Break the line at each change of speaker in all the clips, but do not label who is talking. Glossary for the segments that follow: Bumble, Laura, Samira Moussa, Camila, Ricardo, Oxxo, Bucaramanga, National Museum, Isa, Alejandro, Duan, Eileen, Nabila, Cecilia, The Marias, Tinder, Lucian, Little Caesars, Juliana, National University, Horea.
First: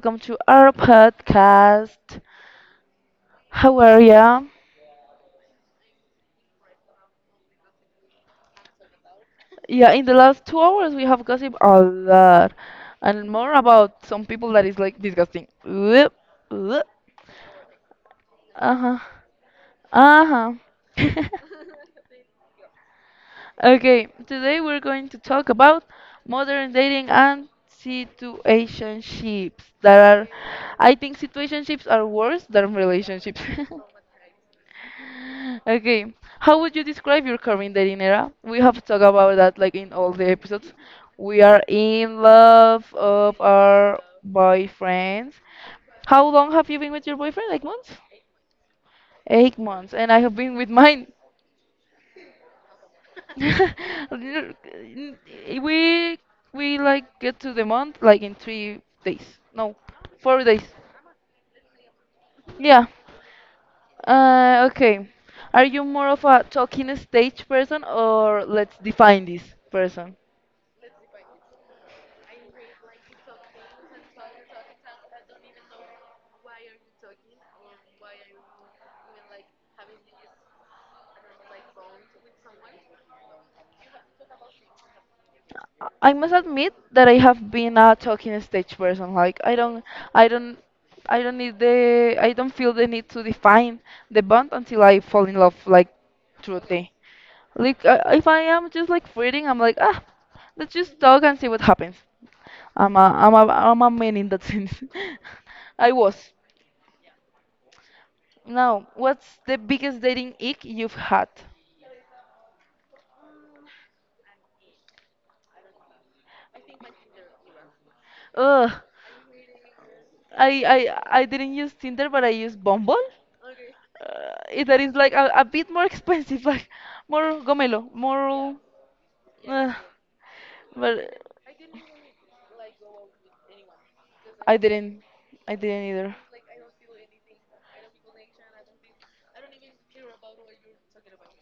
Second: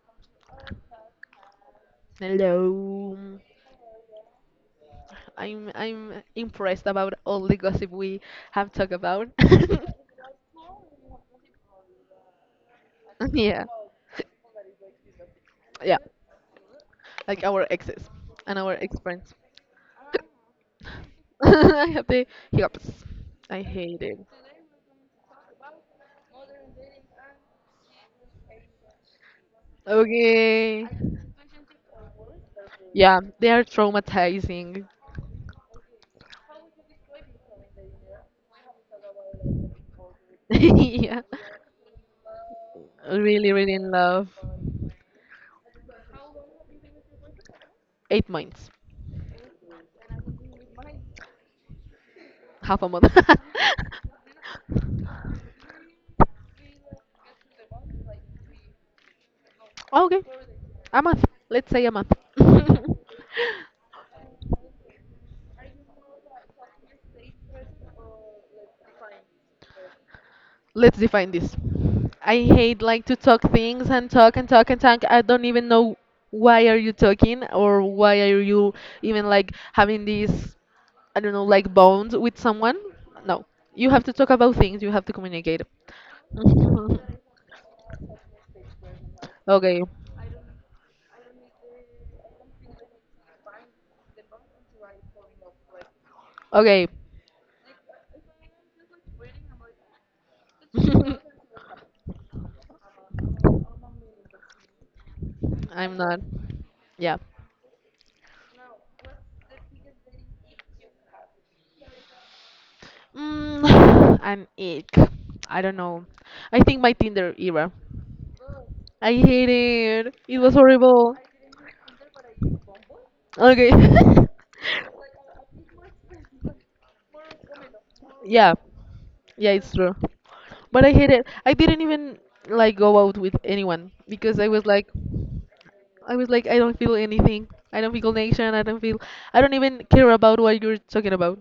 welcome to our podcast.
Hello.
How are ya?
I'm impressed about all the gossip we have talked about.
Yeah, in the last 2 hours we have gossiped a lot and more
Yeah.
about some people that is like disgusting.
Yeah. Like our exes and our ex
Huh.
friends.
Uh huh.
I have the hiccups. I hate
Okay,
it.
today we're going to talk about modern dating and situationships that are,
Okay.
I think situationships are worse than
Yeah,
relationships.
they are traumatizing.
Okay, how would you describe your current dating era? We have talked about that like in all the episodes.
Yeah.
We are in love of
Really, really in
our
love.
boyfriends. How long have you been with your boyfriend? Like months?
8 months.
8 months, and I have been with mine.
Half a month.
N- we we like get to the month like in 3 days. No,
Okay,
4 days.
a month. Let's say a month.
Yeah. Okay. Are you more of a talking stage person or let's define this person?
Let's define this. I hate like to talk things and talk and talk and talk. I don't even know why are you talking or why are you even like having these I don't know like bonds with someone. No, you have to talk about things. You have to communicate.
I must admit that I have been a talking stage person. Like I don't,
okay,
I don't, I don't need I don't feel the need to define the bond until I fall in love, like
okay.
truly. Like if I am just like flirting, I'm like ah, let's just talk and see what happens. I'm a man in that sense. I
I'm
was.
not. Yeah.
Now, what's the biggest dating ick you've had?
Mm, an ick. I don't know. I think my Tinder era.
Ugh,
I hate it. It was
I,
horrible.
I didn't use Tinder, but I used Bumble.
Okay.
That is like a bit more expensive, like more gomelo,
yeah.
more.
Yeah,
Uh,
it's true. But I hate
but
it. I didn't even like go out with anyone because I
I
was like
didn't, I didn't either.
I was like I don't feel anything. I don't feel connection. I don't feel I don't even care about what you're talking about.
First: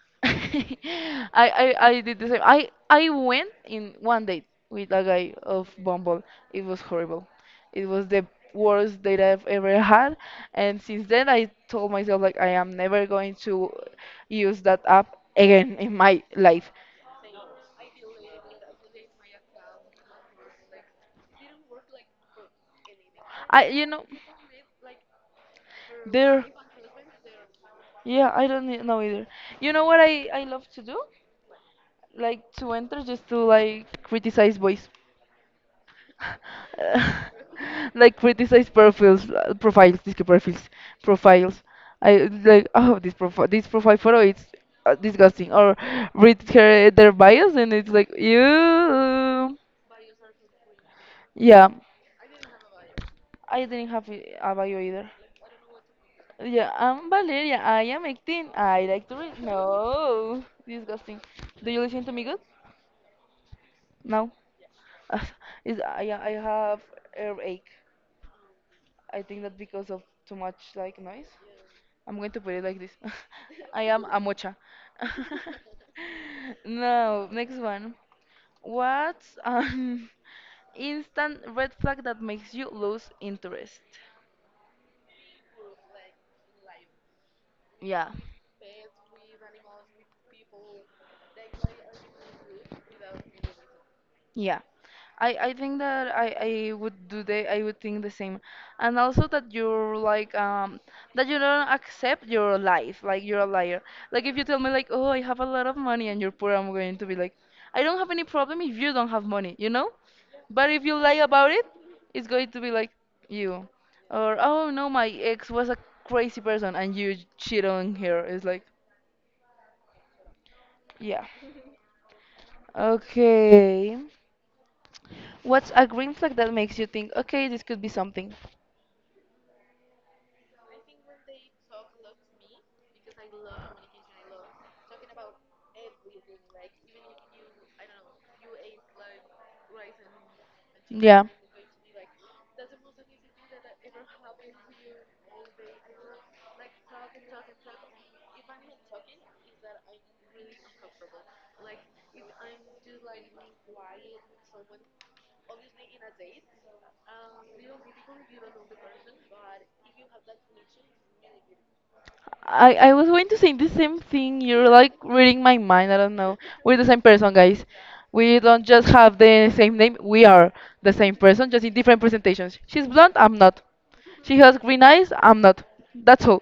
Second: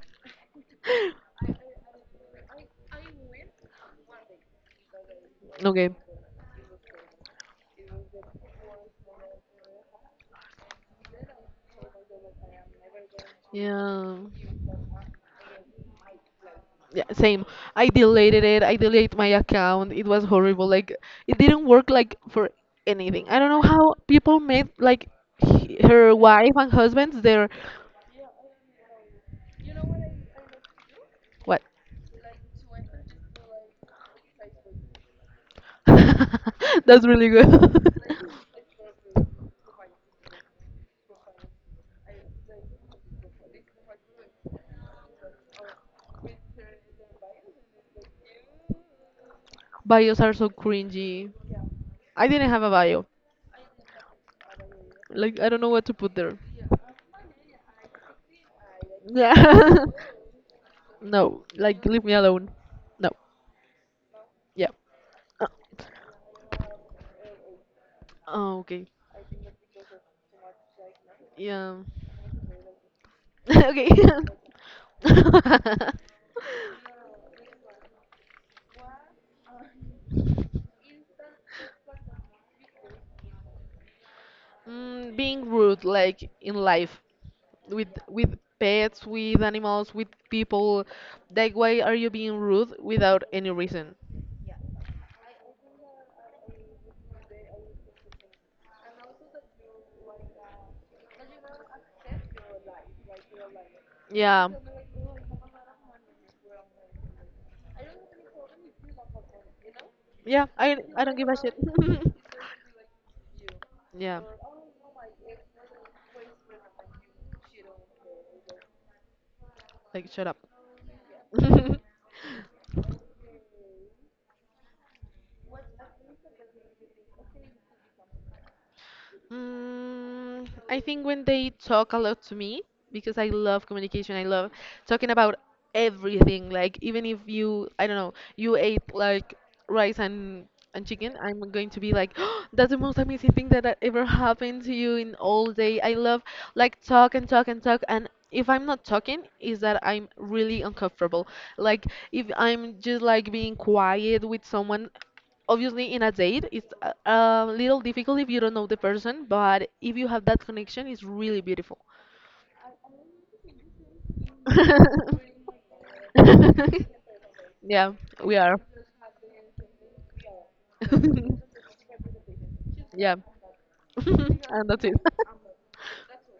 I did the same. I went in one date with a guy of
Okay.
Bumble. It was horrible. It was the worst date I've ever had, and since then I told myself like I am never going to
Yeah.
use
Yeah.
that app again in my life.
Yeah, same. I deleted it. I deleted my account. It was horrible. Like it didn't work like for anything. I don't know
I, you
how
know,
people made like he- her
there.
wife and husbands their
Yeah, I don't know either. You know what I love to do? Like to enter just to like criticize boys.
That's really good.
like criticize profiles. I like oh this profile photo it's disgusting. Or read her their bios and it's like you.
Bios are so cringy.
Yeah,
I didn't have a bio.
I didn't have a bio either.
Like I don't know what to put there.
Yeah, I'm Valeria. I am 18. I like to
Yeah.
read. No, disgusting.
No,
Do you
like leave
listen to
me
me good?
alone. No.
No.
Yeah. Uh,
Is I have earache.
Oh, okay.
I think that because of too much like noise.
Yeah.
I'm going to put it like this. I
Okay.
am a mocha. No, next one. What's an instant red flag that makes you lose interest?
Mm, being rude, like in life, with
Yeah.
with pets, with animals, with people. Like, why are you being rude without any reason?
Yeah, I think that I would do the I would think the same, and also that you're like that you don't accept your life like you're a liar. Like if you
Yeah.
tell me like oh I have a lot of money and you're poor, I'm going to be like I don't have any problem if you don't have money, you know.
Yeah,
But
I
if you
I don't
lie
give a
about
shit.
it, it's going to be like you,
Yeah.
or oh no my ex was a crazy person and you cheat on her. It's like
Like, shut up.
yeah. Okay. What's a green flag that makes you think okay this could be something?
Mm,
I
I think when they talk a lot to me, because I love communication, I love talking about everything. Like even if you, I don't know, you ate like rice and chicken,
Yeah.
I'm going to be like, that's the most amazing thing that ever happened to you in all day. I love like talk and talk and talk and. If I'm not talking, is that I'm really uncomfortable. Like if I'm just like being quiet with someone, obviously in a date it's a little difficult if you don't know the person but if you have that connection it's really beautiful.
I was going to say the same thing. You're like reading my mind. I don't know. We're the same person, guys.
Yeah, we
We
are.
don't just have the same name. We are the same person, just in different presentations. She's blonde.
Yeah.
I'm not. She has
And
green
that's it.
eyes. I'm not. That's all.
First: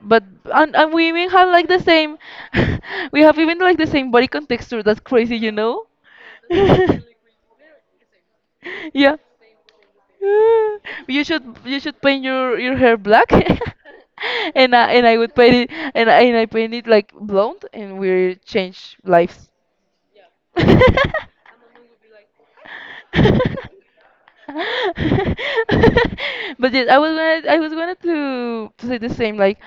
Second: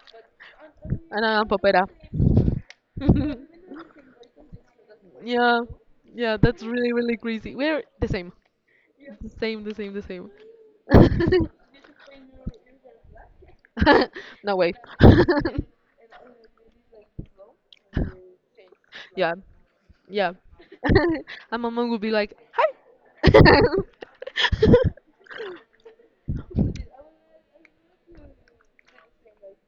But and, and we
And
even
I'm
have like the
papera.
same. we have even like the same body contexture. That's crazy, you
Yeah,
know.
yeah, that's really, really crazy, we're the same.
Yeah.
The same, the same, the same.
Uh, you should you should paint your hair black,
No way.
and I would paint it and I paint it like blonde, and we change
Yeah,
lives.
yeah.
but
And my mom would be like, "Hi."
yes, I was gonna to say the same like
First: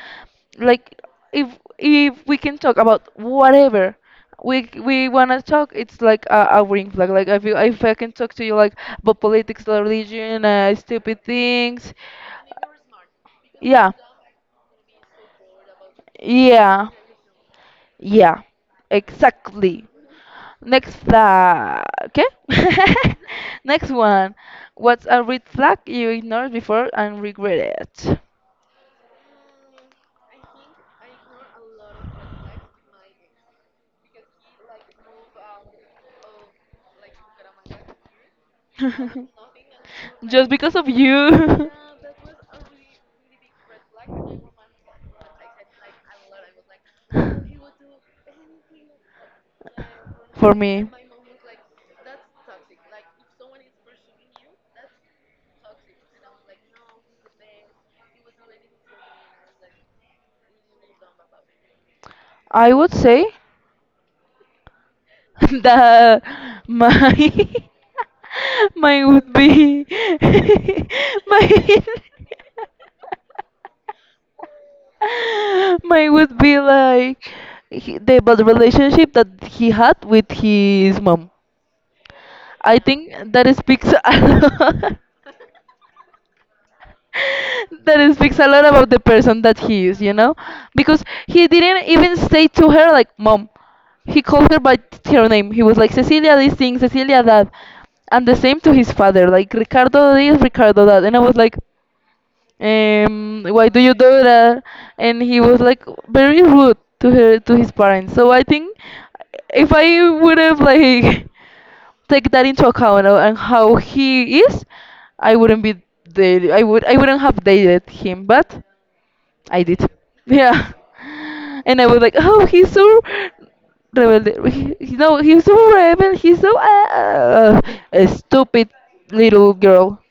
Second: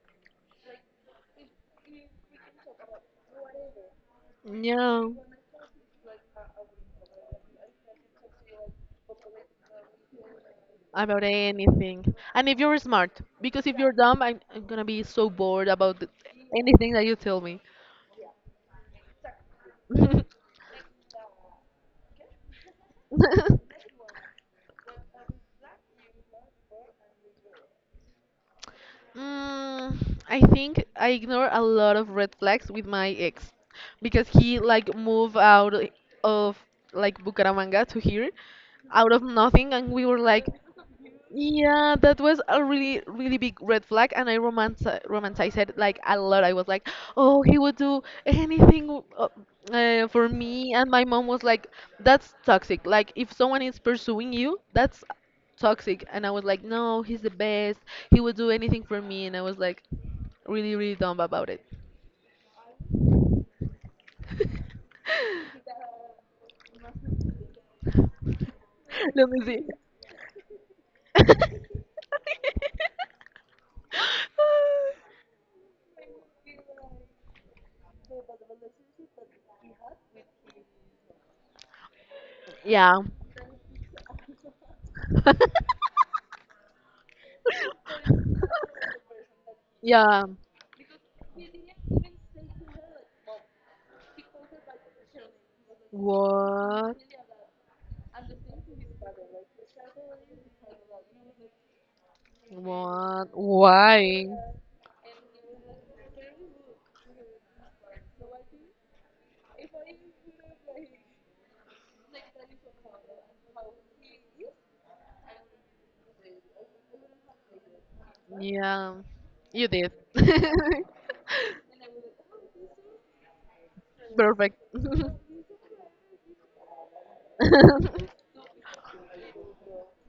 like if if we can talk about whatever we
No,
wanna talk, it's like a ring flag. Like if you, if I can talk to you like about politics, religion, stupid
about
things,
anything. And if you're smart, because if
yeah,
you're dumb, I'm gonna be so bored about th-
yeah,
anything that you tell me.
yeah, exactly. Next flag. Okay? Next one. What's a red flag you ignored before and regret it?
Mm, I think I ignore a lot of red flags with my ex because he like moved out of like Bucaramanga to here out of nothing and we were like
Just because of you.
Yeah, that was a really, really big red flag, and I romanti romanticized it like a lot. I was like, "Oh, he would do anything for
For
me," and
me.
my mom was like, "That's toxic. Like, if someone is pursuing you, that's toxic." And I was like, "No, he's the best. He would do anything for me," and I was like, really, really dumb about it.
I would say. that my mine
Let
would
me see.
be mine mine would be like he, the bad relationship that he had with his mom. I
Yeah.
think that speaks a lot lot about the person that he is, you
Yeah.
know? Because he didn't even say to her, like, mom. He called her by her name. He was like, Cecilia, this thing,
What?
Cecilia, that. And the same to his father, like, Ricardo this, Ricardo that. And I was like,
What?
why do you do
Why?
that? And he was like very rude to her, to his parents. So I think if I would have like take that into account and how he is, I wouldn't be I wouldn't have dated him, but
Yeah.
I
You
did.
did.
Yeah, and I was like, oh, he's so rebel.
Perfect.
He- no, he's so rebel. He's so a stupid little girl,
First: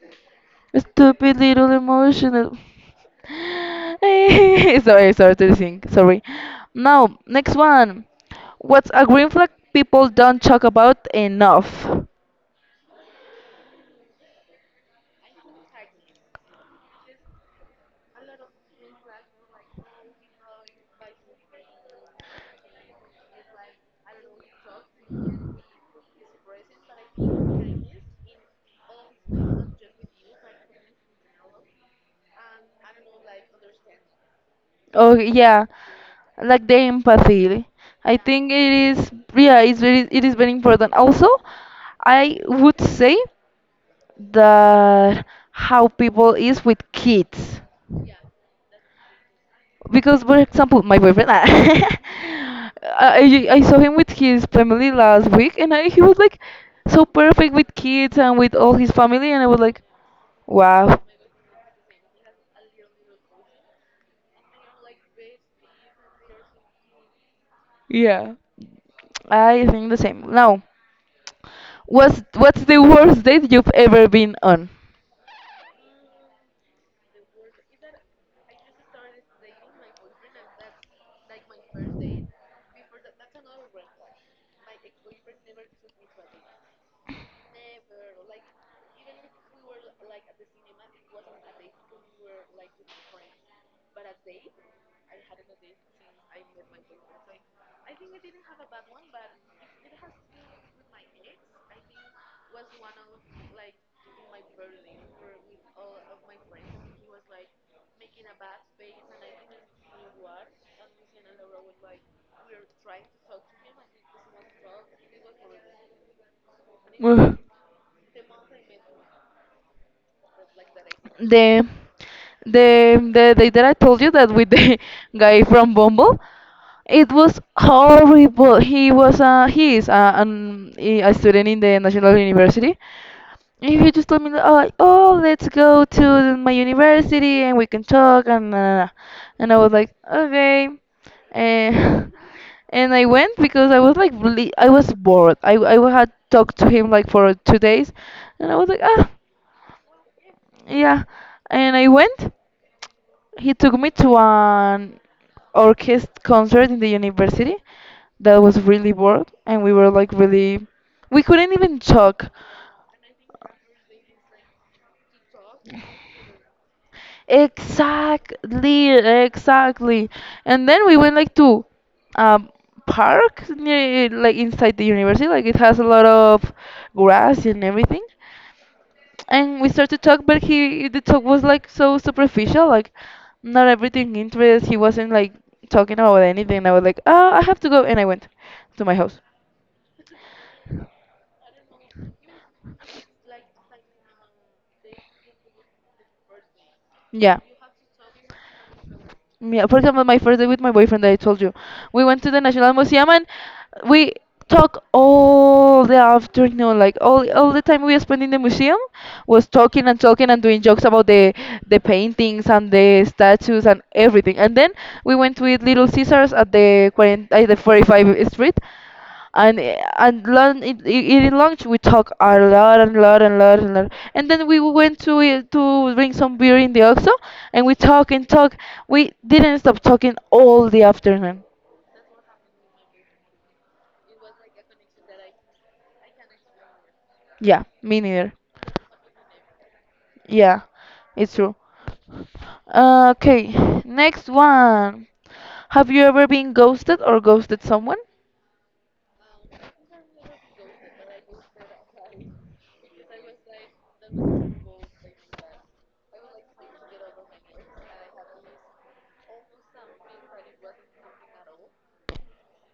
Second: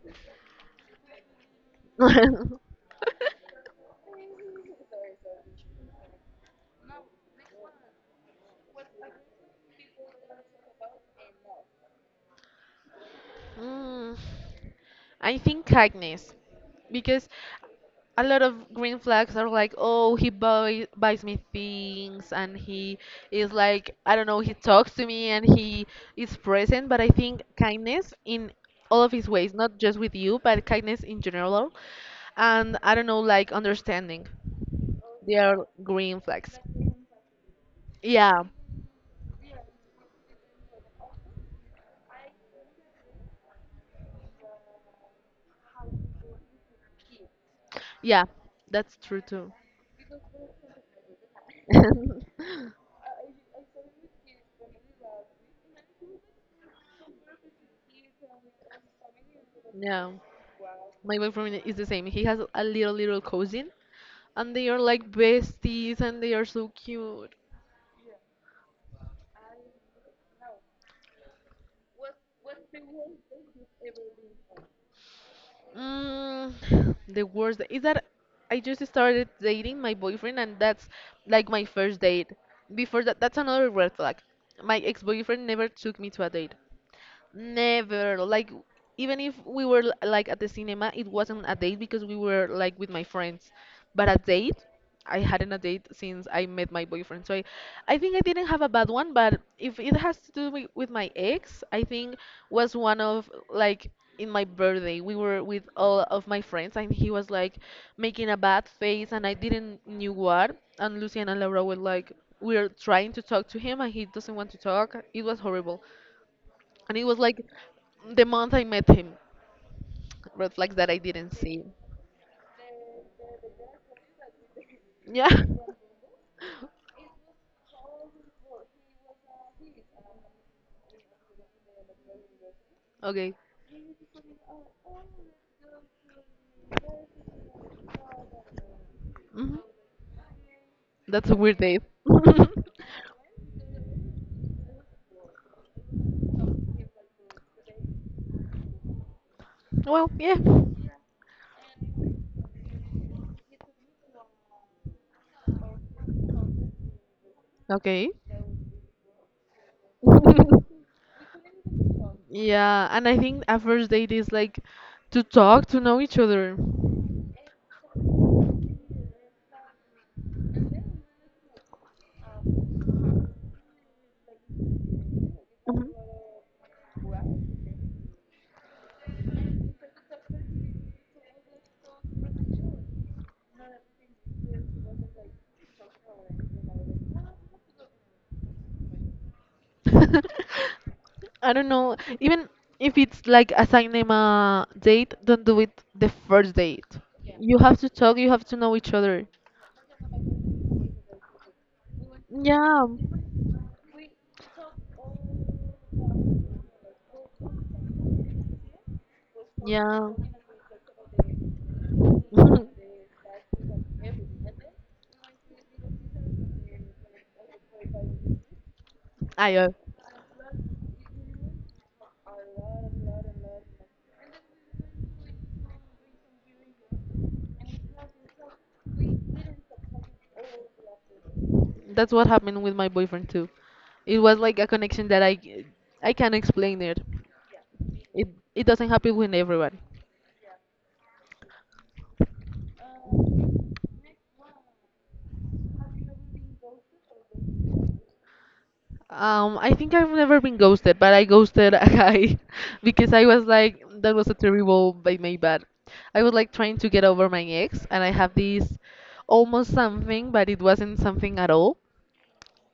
a stupid little emotional. sorry, sorry to sing. Sorry. Now, next one. What's a green flag people don't talk about enough?
Mm, I think kindness, because a lot of green flags are like, oh, he buy, buys me things, and he is like, I don't know, he talks to me, and he is present. But I think kindness in all of his ways, not just with you, but kindness in general, and I don't know, like understanding.
Oh
They are
yeah,
green flags.
like the empathy. I
Yeah,
think it is yeah, it is very important. Also, I would say that how people is with kids.
yeah, that's true too.
Because for example, my boyfriend I saw him with his family last week and he was like so perfect with kids and with all his family and I was like
Yeah.
wow.
My boyfriend is the same. He has a little little cousin, and they are like besties, and they are so cute.
Yeah. I think the same. Now, what's the worst date you've ever been on?
Mm, the worst is that I just started dating my boyfriend, and that's like my first date. Before that, that's another red flag. My ex-boyfriend never took me to a date. Never. Like, even if we were l- like at the cinema, it wasn't a date because we were like with my friends. But a date? I hadn't a date since I met my boyfriend. So I think I didn't have a bad one, but if it has to do with my ex, I think was one of like in my birthday, we were with all of my friends and he was like making a bad face and I didn't knew what. And Lucian and Laura were like, we are trying to talk to him and he doesn't want to talk. It was horrible. And it was
Ugh.
like the month I met him. Red flags that I didn't see.
the the the day that I told you that with the
Yeah.
guy from Bumble, it was horrible. He is a student in the National University,
Okay.
if you just told me, that, oh, like, oh, let's go to my university and we can talk, and I
Hmm.
was like, okay,
That's a weird date.
and and I went because I was like really, I was bored. I had talked to him like for 2 days, and I was like, ah,
Well, yeah.
yeah, and I went. He took me to an orchestra concert in the university
Okay.
that was really bored, and we were like really, we couldn't even talk.
Yeah, and I think a first date is like to talk, to know each other.
Exactly, exactly. And then we went like to a park near, like inside the university. Like it has a
Mhm.
lot of grass and everything. And we started to talk, but he the talk was like so superficial. Like not everything interests. He wasn't like talking about anything. I was like, oh, I have to go, and I went to my house.
I don't know. Even if it's like a cinema date, don't do it the first date.
Yeah.
You have to talk, you have to know each other.
Yeah, for example, my first day with my boyfriend that I told you, we went to the National
Yeah.
Museum and we talk all the afternoon, like all the time we spent in the museum was talking and
Yeah.
talking and doing jokes about the paintings and the statues and everything. And then we went with Little Caesars at the 45th Street,
I
and lunch eating lunch we talk a lot and lot and then we went to to drink some beer in the Oxxo and we talk and talk we didn't stop talking all the afternoon
that's what happened with my boyfriend too. It was like a connection that I can't explain it.
yeah me
It
neither
it doesn't happen with everyone.
yeah it's true okay next one have you ever been ghosted or ghosted someone
I think I've never been ghosted, but I ghosted a guy because I was like, that was a terrible by my bad. I was like trying to get over my ex, and I have this almost something, but it wasn't something at all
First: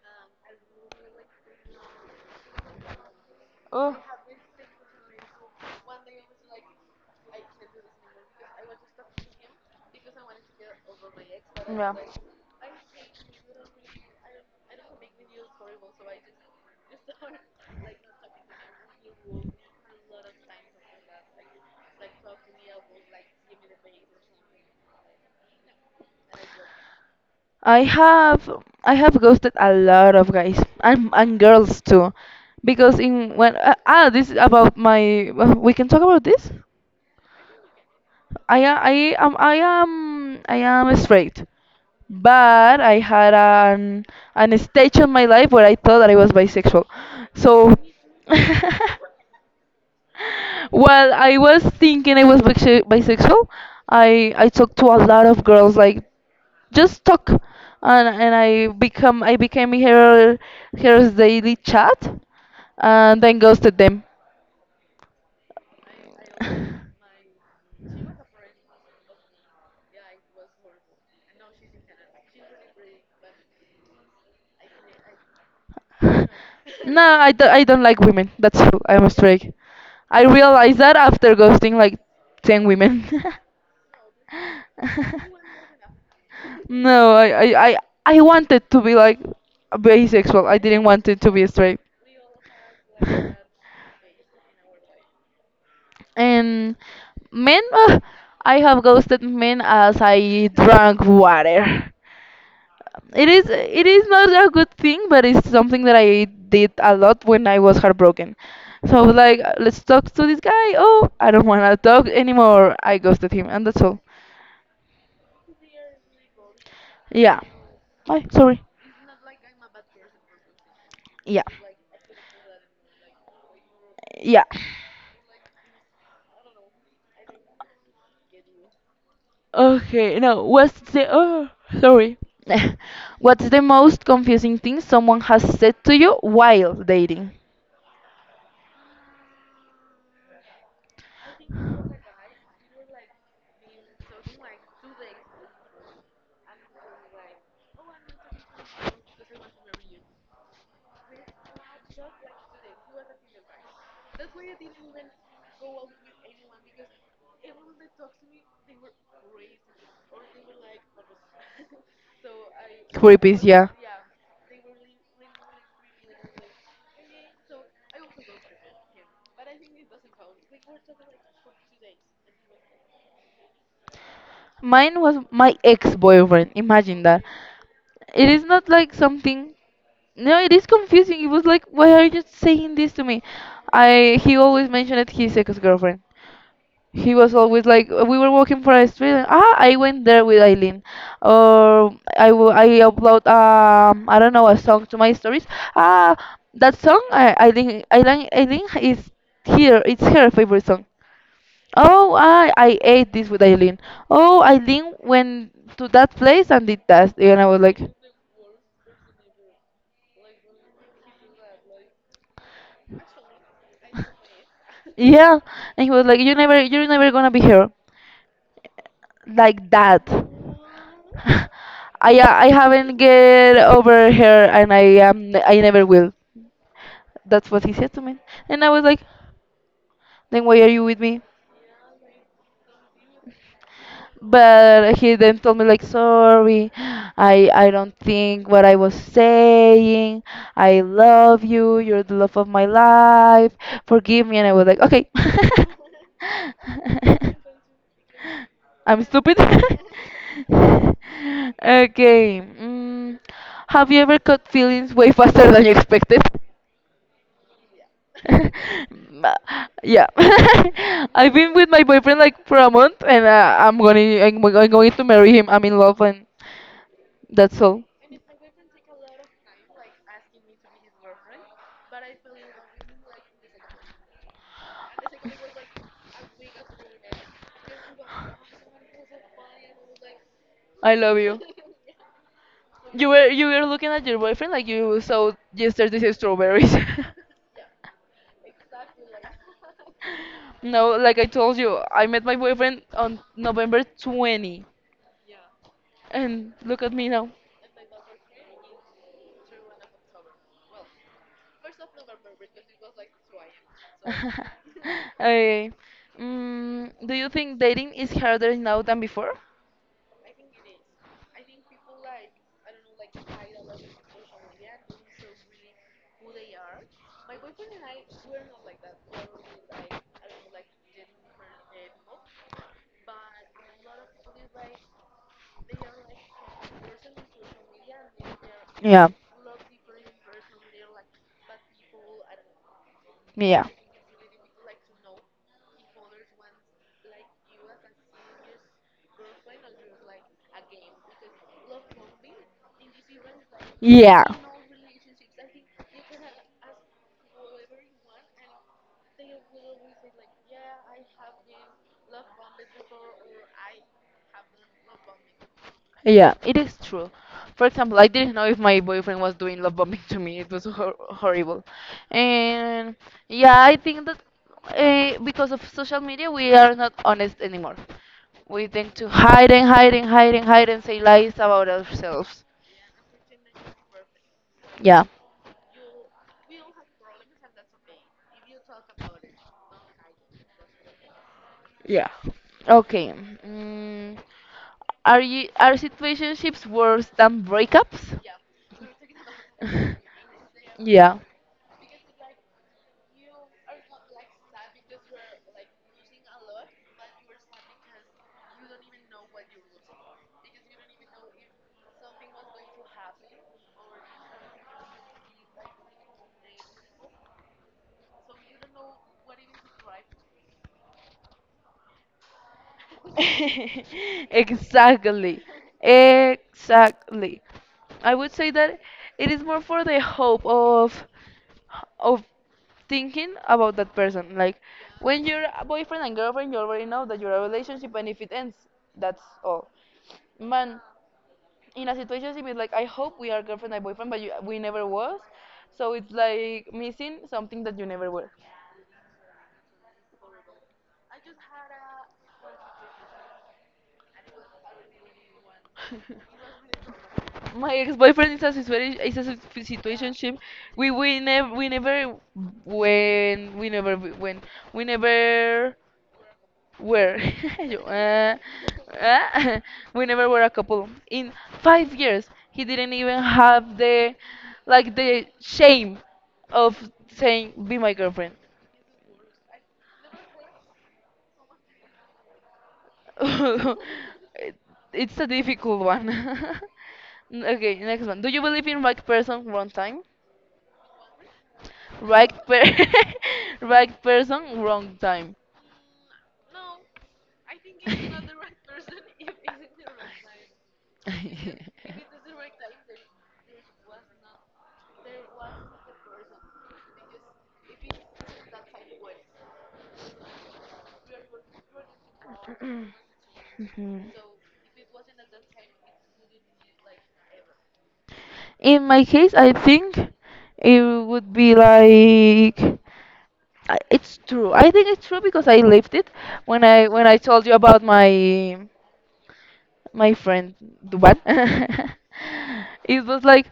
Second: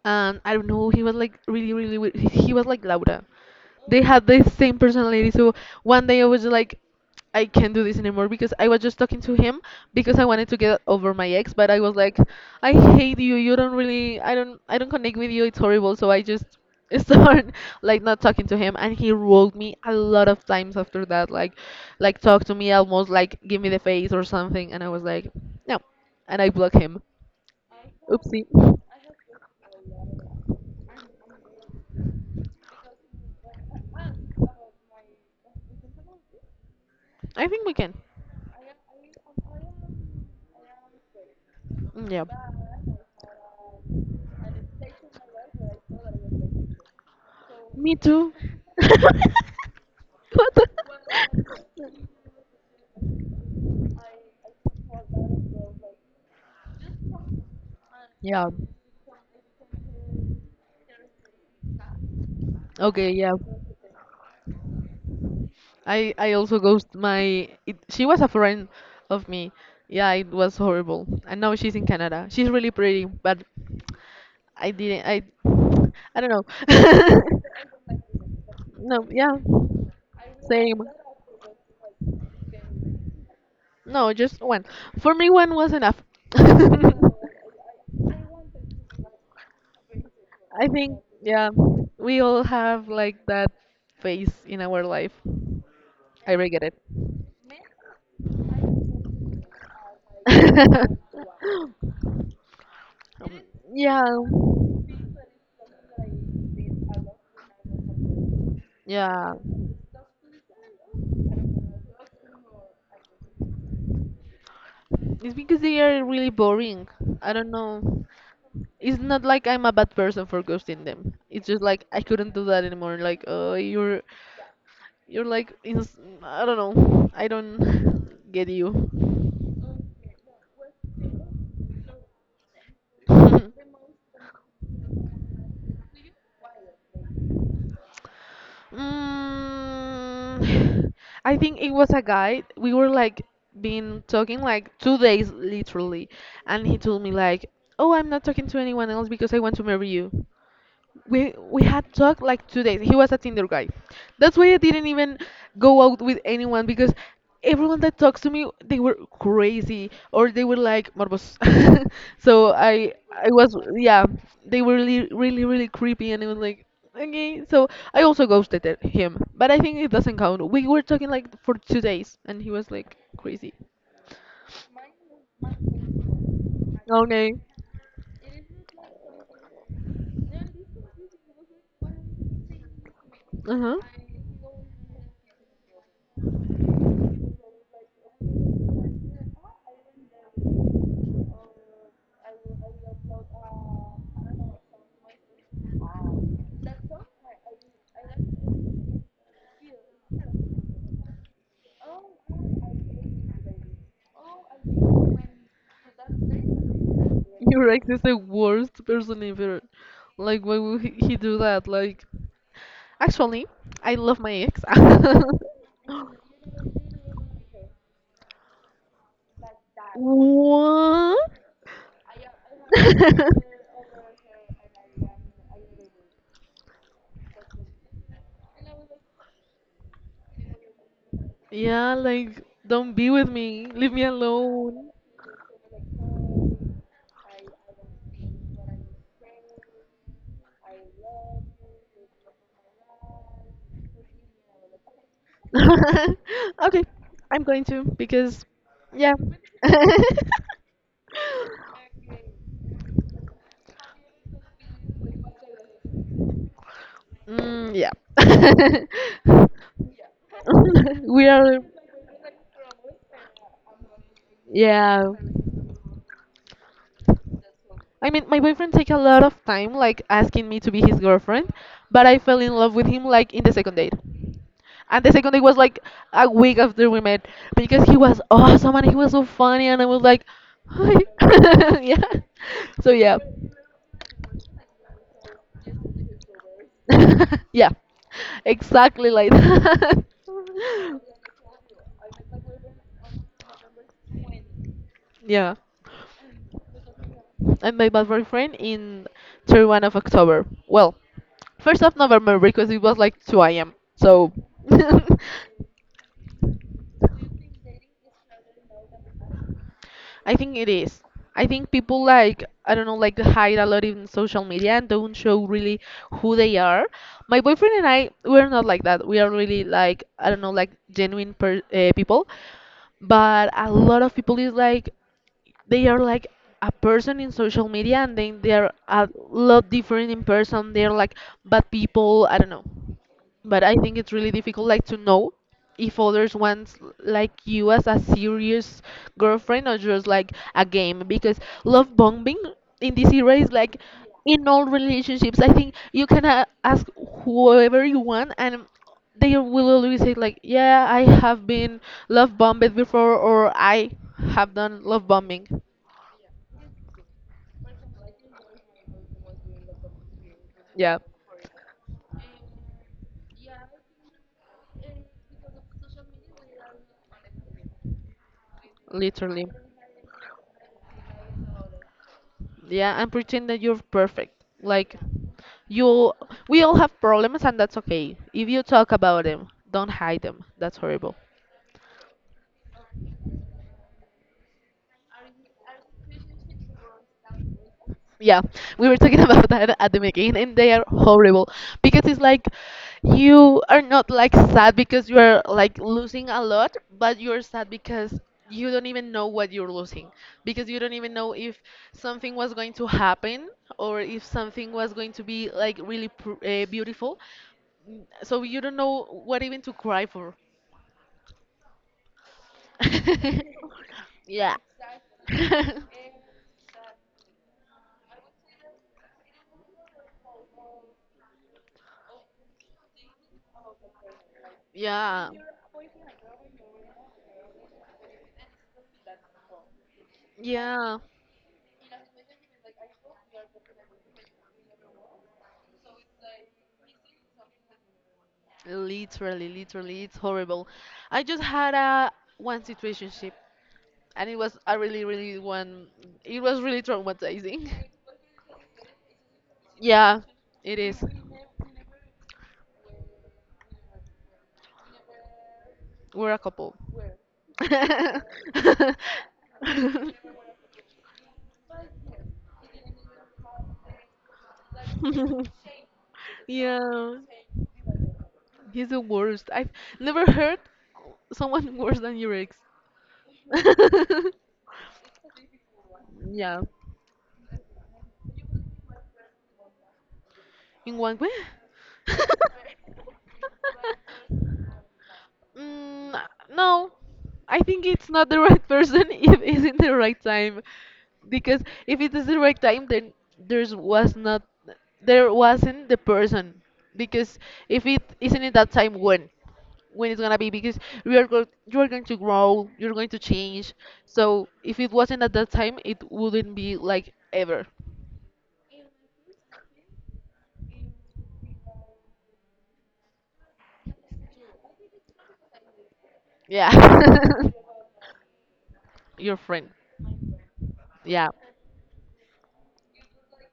and I don't know, he was like really, really, weird. He was like Laura.
Oh.
They had the same personality. So one day I was like, I can't do this anymore because I was just talking to him because I wanted to get over my ex, but I
Yeah.
was like, I hate you. You don't really, I don't connect with you. It's horrible. So I just start like not talking to him, and he wrote me a lot of times after that, like talk to me almost like give me the face or something, and I was like, no, and I blocked him.
I
Oopsie.
have I have ghosted a lot of guys and girls too, because in when this is about my we can talk about this.
I think we can.
I a- I am I am I am straight,
Mm, yeah.
but I had an stage in my life where I thought that I was bisexual, so
Me too. What the-
Well, I was thinking I was bisexual. I talked to a lot of girls, like just talk, and
Yeah.
I became her her daily chat,
Okay,
and
yeah.
then ghosted them.
I also ghost my it, she was a friend of me. Yeah, it was horrible. And now she's in Canada. She's really pretty, but I didn't I don't know.
No, I don't like women. That's true.
No,
I'm
yeah.
straight. I realized
Same.
that after ghosting like 10 women.
No, just one. For me one was enough.
No, I, I,
I
I wanted to be like bisexual. I didn't
think
want it to be
yeah,
straight.
we all have like that phase in our life. I regret
And
it.
men, ugh, I have ghosted men as I drank water.
Um,
It
yeah,
is not a good thing, but it's something that I did a lot when I was heartbroken. So I was
yeah.
like, let's talk to this guy. Oh, I don't want to talk anymore. I ghosted him, and that's all.
It's because they are really boring. I
Yeah.
don't know.
Hi, sorry.
It's not like I'm a bad person for ghosting them.
Yeah.
It's just like I couldn't do that anymore. Like,
Yeah.
you're like, ins- I don't know. I don't get you.
Okay, no. What's the oh sorry. What's the most confusing thing someone has said to you while dating?
Mm, I think it was a guy. We were like been talking like 2 days literally, and he told me like, "Oh, I'm not talking to anyone else because I want to marry you." We had talked like 2 days. He was a Tinder guy. That's why I didn't even go out with anyone because everyone that talks to me they were crazy or they were like morbos. So I
Creepy,
was
yeah.
yeah they were really, really, really creepy and it was like okay so I also ghosted it- him but I think it doesn't count. We were talking like for 2 days and he was like crazy.
Mine was my ex-boyfriend. Imagine that.
Okay.
It is not like something. No, it is confusing. It was like, why are you saying this to me?
Uh huh.
I he always mentioned his ex-girlfriend. He was always like, we were walking for a street. And, I went there with Eileen, or I upload I don't know a song to my stories. Ah, that song I Eileen Eileen Eileen is here. It's her favorite song. Oh, I ate this with Eileen. Oh, Eileen went to that place and did that, and I was
Your
like,
ex is the worst person ever. Like, why would he do that? Like, actually, I love my ex.
yeah, and he was like, you're never gonna be here like that.
What?
I haven't get over her, and I never will. That's what he said to me, and I was like, then why are you with me?
Yeah, like, don't be with me. Leave me alone.
But he then told me like, sorry, I don't think what I was saying, I love you, you're the love of my life, forgive me, and I was like, okay.
Okay, I'm going to because,
I'm
yeah.
stupid. Okay. Have you ever caught feelings way faster than you expected?
Mm, yeah.
Ma- yeah.
We
I've been
are,
with my boyfriend like for a month and I'm going to
yeah.
marry him. I'm in love, and that's all.
I mean, my boyfriend take a lot of time like asking me to be his girlfriend, but I fell in love with him like in the second date. And the second date was like a week after we met because he was awesome and he was so funny and I was like, hi.
I love you.
Yeah. So
you
yeah.
were you were looking at your boyfriend like you saw yesterday's strawberries.
Yeah. Exactly like that.
No, like I told you, I met my boyfriend on november 20th,
Yeah.
and look at me now.
And my bad boyfriend in 31 of October. Well, 1st of November because it was like 2 a.m. So.
Okay. Do you think dating is harder now than before?
I think it is. I think people like I don't know like hide a lot in social media and don't show really who they are. My boyfriend and I we're not like that. We are really, like I don't know like genuine people, but a lot of people is like they are like a person in social media, and then they're a
Yeah,
lot different in person. They're like bad people, I don't know. But
yeah.
I think it's really difficult like to know if others want like you as a serious girlfriend or just like a game, because love bombing in this era is like
Yeah.
in all relationships. I think you can ask whoever you want, and they will always say like, yeah, I have been love bombed before, or I have done love bombing.
Yeah, it is true. For example, I didn't know if my boyfriend was doing love bombing to me. It was
Yeah,
horrible. And yeah, I think that because of social media, we are not honest anymore. We tend to
literally.
hide and hide and hide and hide and say lies about ourselves.
Yeah, and pretend that you're perfect, like
Yeah.
you, we all have problems, and that's okay. If you talk about them, don't hide them. That's horrible.
Yeah. Okay. Mm, are situationships worse than breakups?
Yeah, we were talking about that at the beginning, and they are
Yeah.
horrible because it's like you are not like sad because you are like losing a lot, but you're sad because you don't even know what you're losing, because you don't even know if something was going to happen, or if something was going to be like really pr beautiful. So you don't know what even to cry for. Yeah.
Exactly. Exactly. I would say that it is more for the hope of thinking about that person. Like when
Yeah.
you're a boyfriend and girlfriend, you already know that you're a relationship, and if it ends, that's all. Man,
Yeah.
in a situation it's like I hope we are girlfriend and boyfriend, but you, we never was. So it's like missing something that you never were.
Literally, literally, it's horrible. I just had a one situationship, and it was a really, really one. It was really traumatizing.
My ex-boyfriend is a
Yeah,
situationship.
it is.
We never when we never w- when we never
We're a couple.
were. Yo, uh, uh, we never were a couple. In 5 years, he didn't even have the, like, the shame of
Yeah,
saying, be my girlfriend.
he's the worst. I've never heard someone worse than your ex.
It- it's a difficult one.
Yeah.
Okay, next one. Do you believe in right person, wrong time?
In one way?
Right per Right person, wrong time.
Mm, no, I think it's not the right person if it's in the right time, because if it is the right time, then there's was not there wasn't the person. Because if it isn't in that time, when it's gonna be? Because we are go you are going to grow, you're going to change.
Mhm.
So if it wasn't at that time, it wouldn't be like ever.
In my case, I think it would be like, it's true. I think it's true because I lived it
Yeah,
when I told you about my
your friend.
my friend, what?
Yeah.
It was like,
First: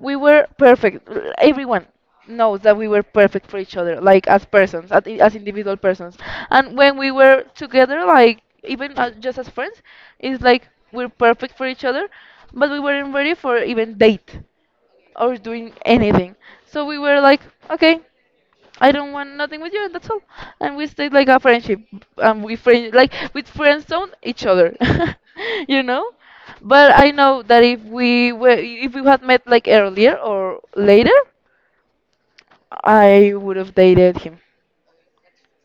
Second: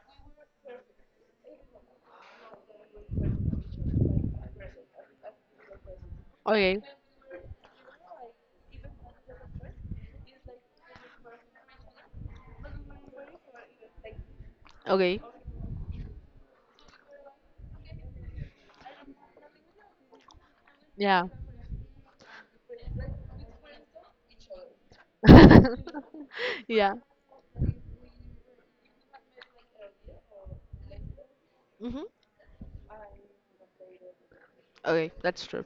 we were perfect. Everyone knows that we were perfect for each other, like as persons, as individual persons. And
Okay.
when we were together, like even as, just as friends, it's like we're perfect for each other, but we weren't ready for even date
Okay.
or doing anything. So we were like, okay, I don't want nothing with you, and that's all. And we stayed
Yeah.
like a friendship, and we friend like with friends zone each other, you know. But
Yeah.
I know that if we had met like earlier or later,
Mhm.
I would have dated him.
Okay, that's true.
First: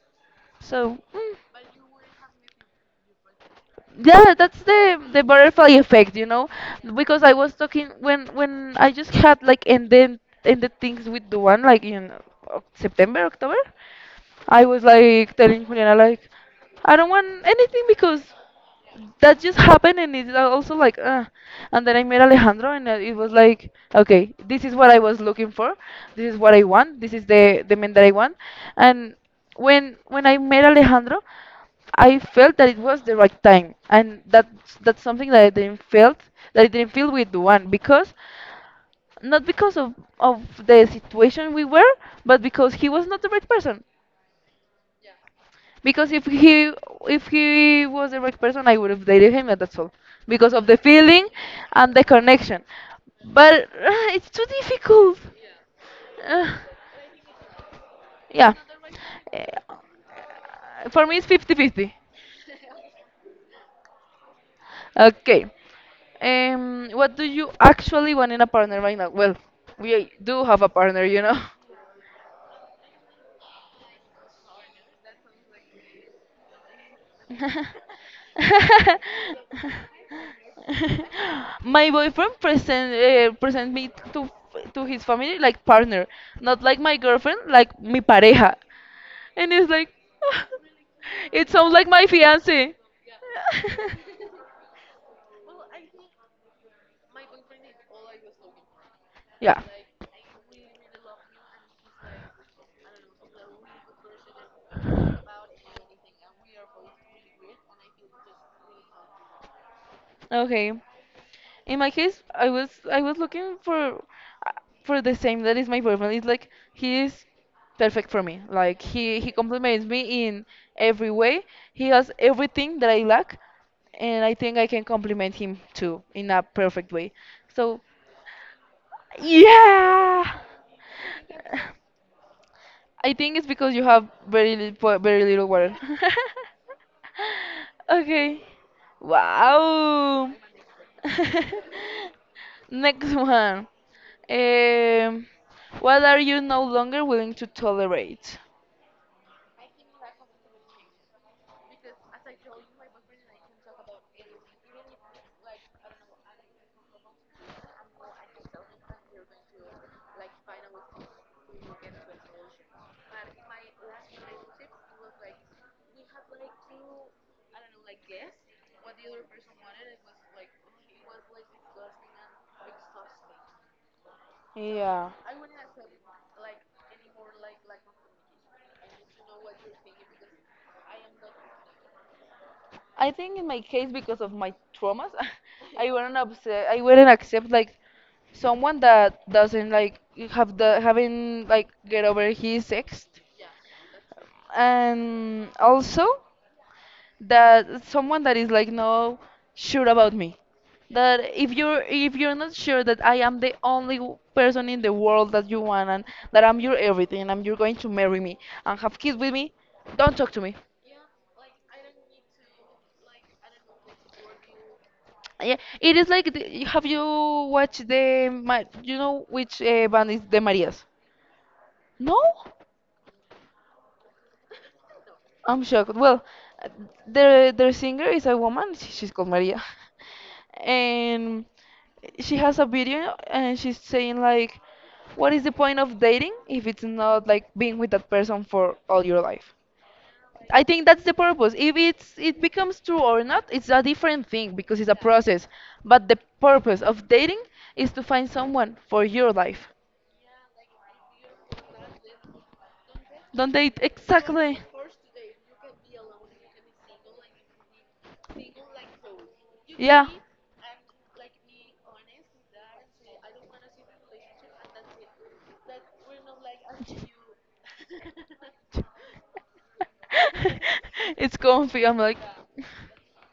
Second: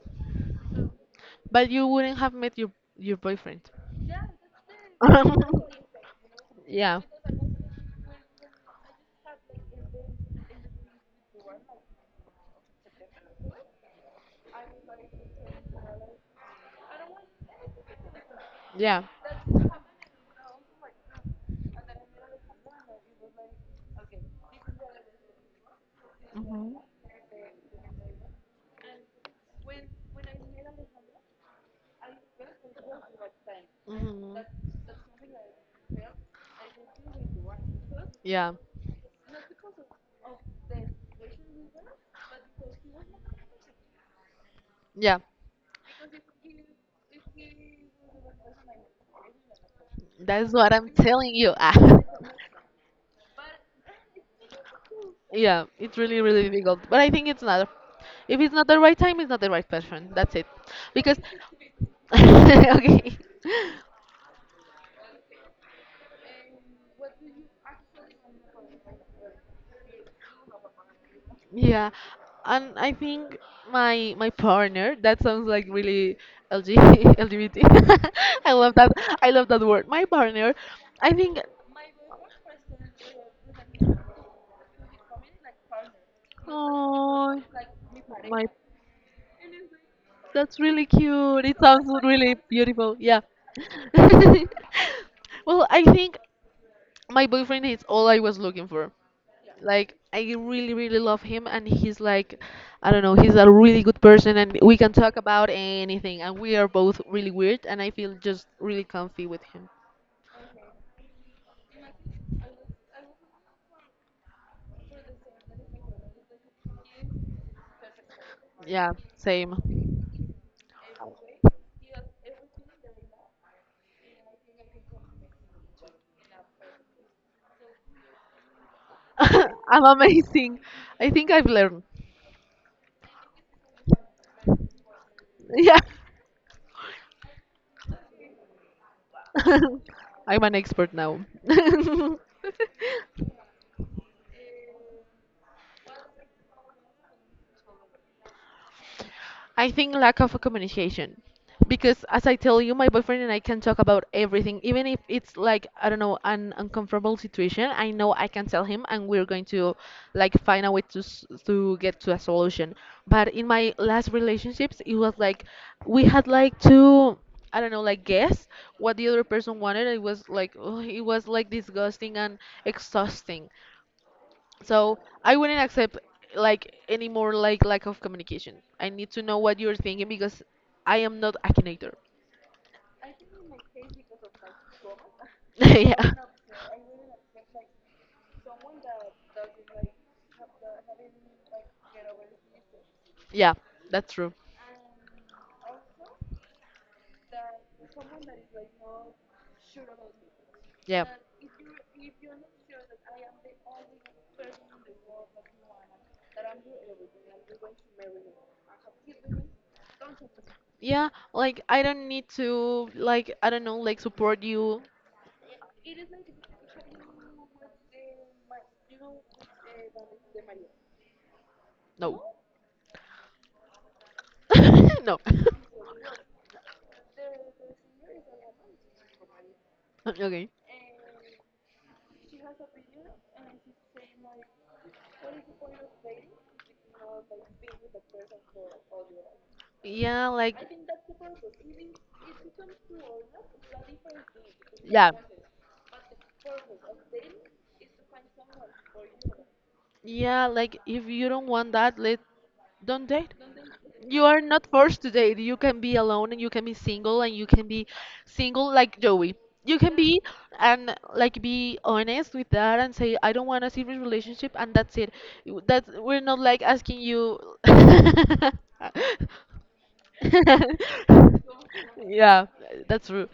So
But you wouldn't have met your boyfriend.
yeah, that's the butterfly effect, you know,
Yeah.
because I was talking when I just had like, and then, and the things with the one like in September October. I was like telling Juliana, like, I don't want anything because
Yeah.
that just happened and it's also like And then I met Alejandro and it was like, okay, this is what I was looking for, this is what I want, this is the man that I want. And when I met Alejandro, I felt that it was the right time, and
Mhm.
that's something that I didn't felt, that I didn't feel with Duan, because
Yeah.
not because of the situation we were, but because he was not the right person.
Yeah.
Because if he was the right person, I would have dated him, and that's all.
That's
Because of
what
the
I'm
feeling
telling you.
and the connection. But it's too difficult.
Yeah, it's really, really
Uh,
difficult. But I think it's not. If
yeah.
it's not the right time, it's not
Uh,
the right person. That's it.
For me,
Because,
it's fifty-fifty.
okay.
Okay. What do you actually want in a partner right now? Well, we do have a partner, you know.
Yeah, and I think my my partner, that sounds like really LG, LGBT. I love that. I love that word. My partner, I think.
My boyfriend present me to his family like partner, not like my girlfriend,
Oh,
like mi
my,
pareja, and it's like
that's really cute.
it
It
sounds like
sounds
my
really
fiance.
beautiful. Yeah. Well, I think my boyfriend is all I was looking for.
Yeah.
Like, I really, really love him, and he's like, I don't know, he's a really good person, and we can talk about anything. And we are both really weird, and I feel just really comfy with him.
Okay. In my case, I was looking uh, for the same that is my boyfriend. It's like he is perfect for me. Like
Yeah,
he
same.
compliments me in every way. He has everything that I lack, and I think I can compliment him too in a perfect way. So
I'm
yeah.
amazing. I think I've learned.
I think it's because you have very little water.
Yeah,
Okay. Wow.
I'm an expert now.
Next one. Um, what are you no longer willing to tolerate?
I think lack of communication. Because as I tell you, my boyfriend and I can talk about everything, even if it's like, I don't know, an uncomfortable situation, I know I can tell him and we're going to like find a way to to get to a solution. But in my last relationships, it was like we had like to, I don't know, like guess what the other person wanted. It was like, oh, it was like disgusting and exhausting. So
Yeah,
I wouldn't accept like any more like lack of communication. I need to know what you're thinking, because I am not a connector.
I think in my case, because of my traumas,
Yeah.
I wouldn't accept like someone that doesn't like have the having like get over his ex,
Yeah, that's true.
and also that someone that is like no sure about me.
Yeah.
That if you're not sure that I am the only person in the world that you want, and that I'm your everything, you're going to marry me and have kids with me, don't talk to me.
Yeah, like I don't need to like I don't know like support you.
Yeah, it is like the, have you watched the you know which band is the marias? No.
No. No.
I'm shocked. Well, uh, the singer is a woman. She's called Maria,
Okay.
and she has a video, and she's saying like, "What is the point of dating if it's not like being with that person for all your life?"
Yeah, like
I think that's the purpose. If it's it becomes true or not, it's a different thing because it's a
yeah.
process. But the purpose of dating is to find someone for your life.
Yeah, like if you don't want that, let don't date.
Don't date,
You are
exactly.
not forced to date. You can be alone, and you can be single, and you can be single like Joey. You can be, and like be honest with that, and say I don't want a serious relationship, and that's it. That we're not like asking you.
It's comfy. I'm like,
Yeah, that's true.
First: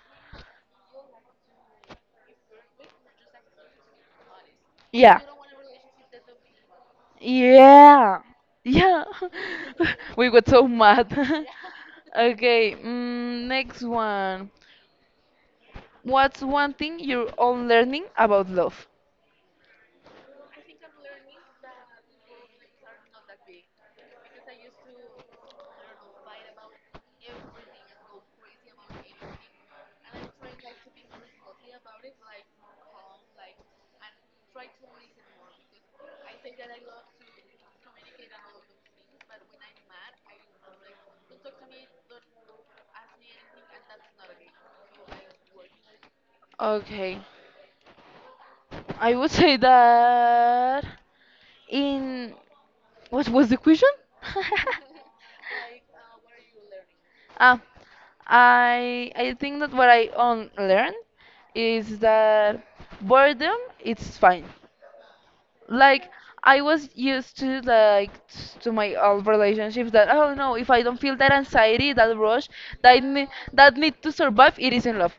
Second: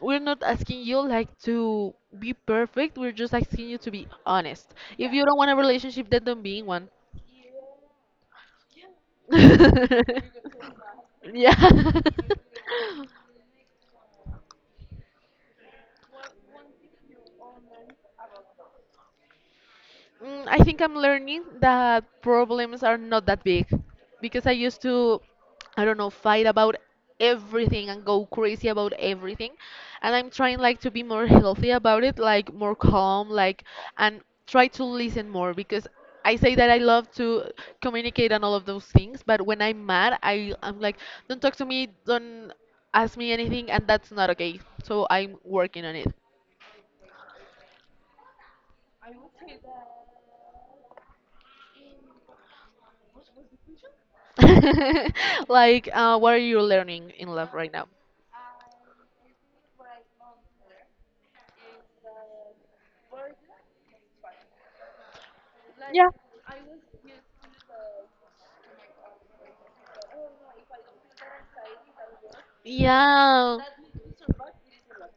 We're not asking you like to be perfect. We're just asking you to be honest. If
yeah.
you don't want a relationship, then don't be in one.
Yeah. Yeah. We got so mad.
Yeah.
Okay, next one. What's one thing you're all learning about love?
I think I'm learning that problems are not that big, because I used to, I don't know, fight about everything and go crazy about everything. And I'm trying like to be more healthy about it, like more calm, like, and try to listen more, because I say that I love to communicate and all of those things, but when I'm mad, I'm like, don't talk to me, don't ask me anything, and that's not okay. So I'm working on it.
Okay. I would say that in, what was the question?
Like, what are you learning in love
Ah,
right now?
I think that what I learned is that boredom it's fine. Like I was used to like to my old relationships that, oh no, if I don't feel that anxiety, that rush, that
Yeah.
that need to survive, it is isn't love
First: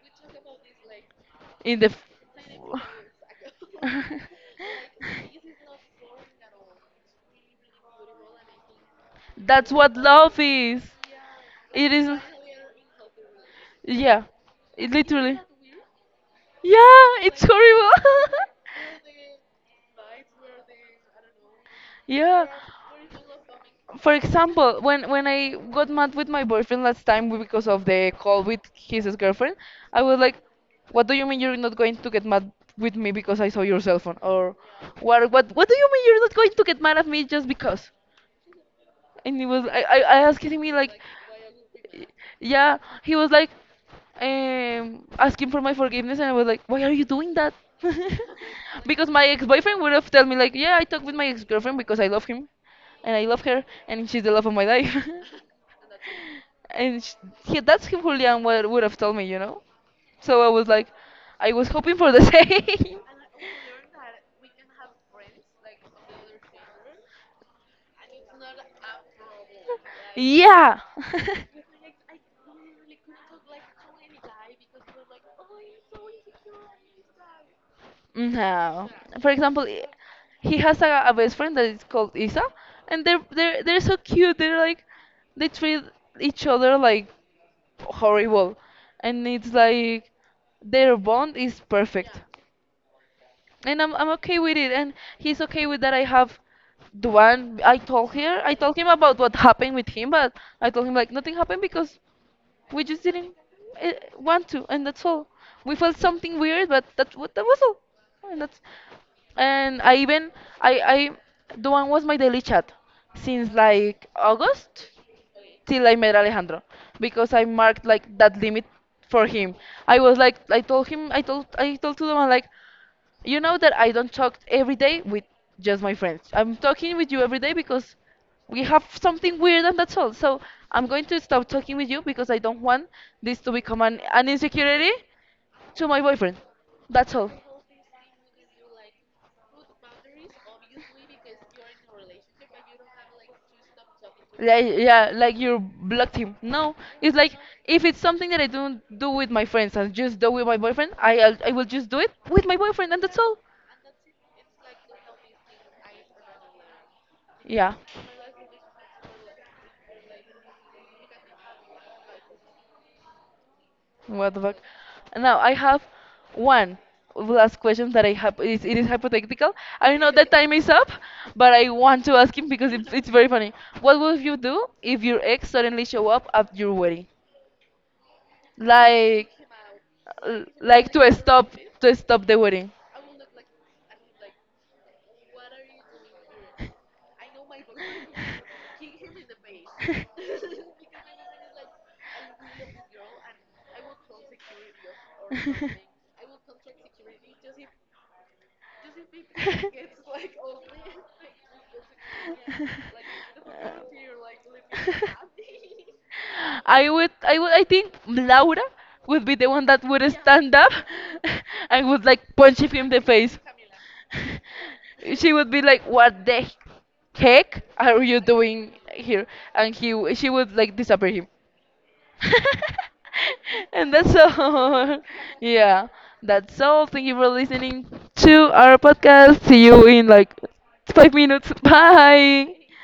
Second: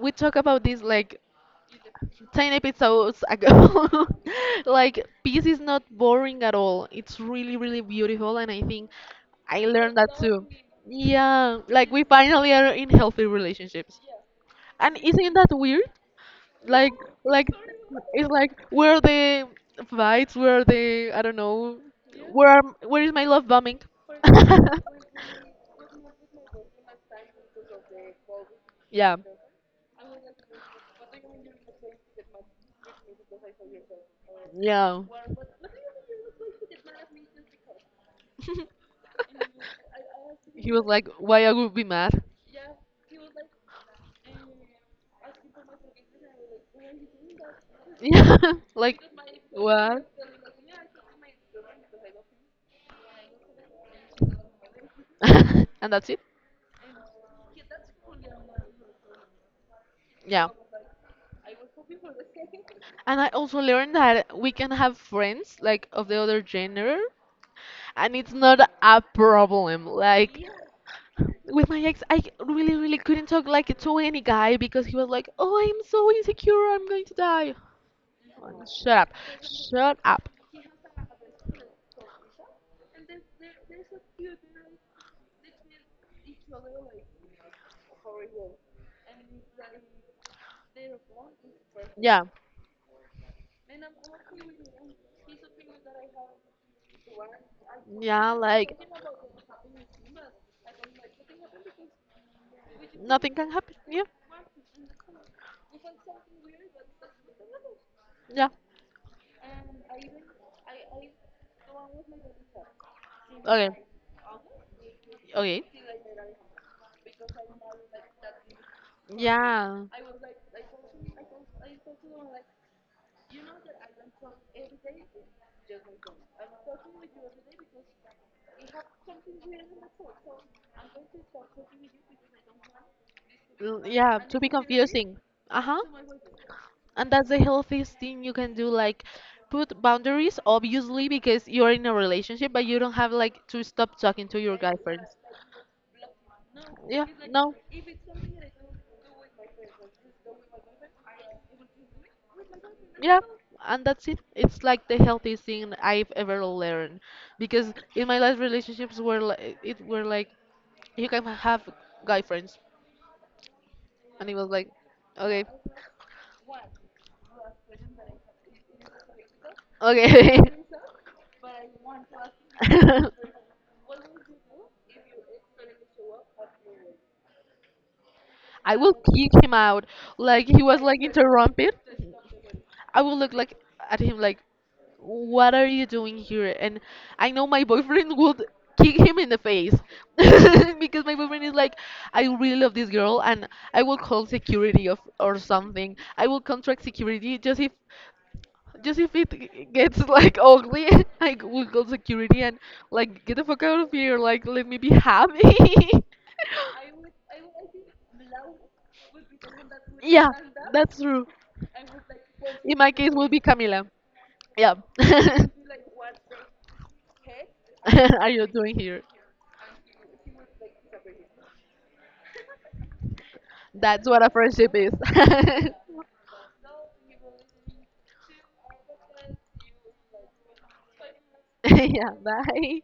We talk about this like
in the.
10 episodes ago.
f-
Like, peace is not boring at all, it's really, really beautiful, and I think I
That's
learned
what
that
love
too.
is.
Yeah, like
It
we
is.
finally are in healthy relationships.
Yeah. It
And isn't
literally.
that weird, like
Yeah, it's
like
horrible.
it's like where are the fights, where are the, I don't know,
Yeah.
where is my love bombing?
For example, when I got mad with my boyfriend last time because of the call with his
Yeah.
girlfriend, I was like, "What do you mean you're not going to get mad with me because I saw your cell phone?" Or,
Yeah,
What do you mean you're not going to get mad at me just because?" and he was I asking
he
me
was
like,
like why I would be mad.
yeah, he was like asking for my forgiveness and I was like, why are you doing that?
Yeah, like
Because my ex-boyfriend would
what.
have told me like, yeah, I talked with my ex-girlfriend because I love him and I love her and she's the love of my life.
And that's it.
And that's who Julian would have told me, you know. So
Yeah.
I was like, I was hoping for the same.
And I also learned that we can have friends like of the other gender, and it's not a problem. Like
Yeah.
with my ex, I really, really couldn't talk like to any guy because he was like, "Oh, I'm so insecure, I'm going to die." Like,
No.
shut up,
For example,
shut up.
he has a best friend that is called Isa, and they're so cute. They're like, they treat each other like horrible, and it's like their bond is perfect,
Yeah.
and I'm okay with it, and he's okay with that. I have the one I told
Yeah,
her, I
like
told him about what happened with him, but I told him like nothing happened because we just didn't
nothing can happen. Yeah.
want to, and that's all. We felt something weird, but that that was all, and
Yeah.
that's and I even I the one was my daily chat since
Okay.
like August
Okay.
till I met Alejandro because I marked like that limit for him.
Yeah.
I was like, I told him, I told to the man like, you know that I don't talk every day with just my friends. I'm talking with you every day because we have something weird, and that's all. So I'm going to stop talking with you because I don't want this to become
Yeah,
an
to be
insecurity
confusing. Uh-huh.
to my boyfriend.
And
That's
that's
all.
the healthiest thing you can do. Like, put boundaries, obviously, because you're in a relationship, but you don't have like to stop talking to your
Like,
guy friends.
yeah, like you blocked him. No,
Yeah,
it's like,
no.
if it's something that I don't do with my friends and just do with my boyfriend, I will just do it with my boyfriend and that's
Yeah,
all.
and that's it. It's like the healthiest thing I've ever learned, because
Yeah.
in my last relationships were like it were like you can have guy friends, and it
What the
was
fuck?
like,
Now
okay,
I have one last question that I have. It is hypothetical. I know that
okay.
time is up, but I want to ask him because it's very funny. What would you do if your ex suddenly show up at your wedding,
I will kick
like
him out. Like he was
like
like interrupted.
to stop the wedding?
I would look like at him like, "What are you doing here?" And I know my boyfriend would kick him in the face because my boyfriend is like, "I really love this girl, and I will call security of or something. I will contract security just if it gets like ugly, I will call security and like get the fuck out of here. Like let me be happy."
I think Laura would be the one that would
Yeah,
stand up
that's true.
and would like punch him
In
in
my
the
case, will
face.
be Camila. Yeah.
She would be like, "What the heck are you
Are you
doing
doing here?
here?" And she would like disappear him. And
That's
that's
what a friendship is.
all. Yeah, that's all. Thank you for listening to our podcast. See you in like 5 minutes.
Yeah.
Bye.
Bye.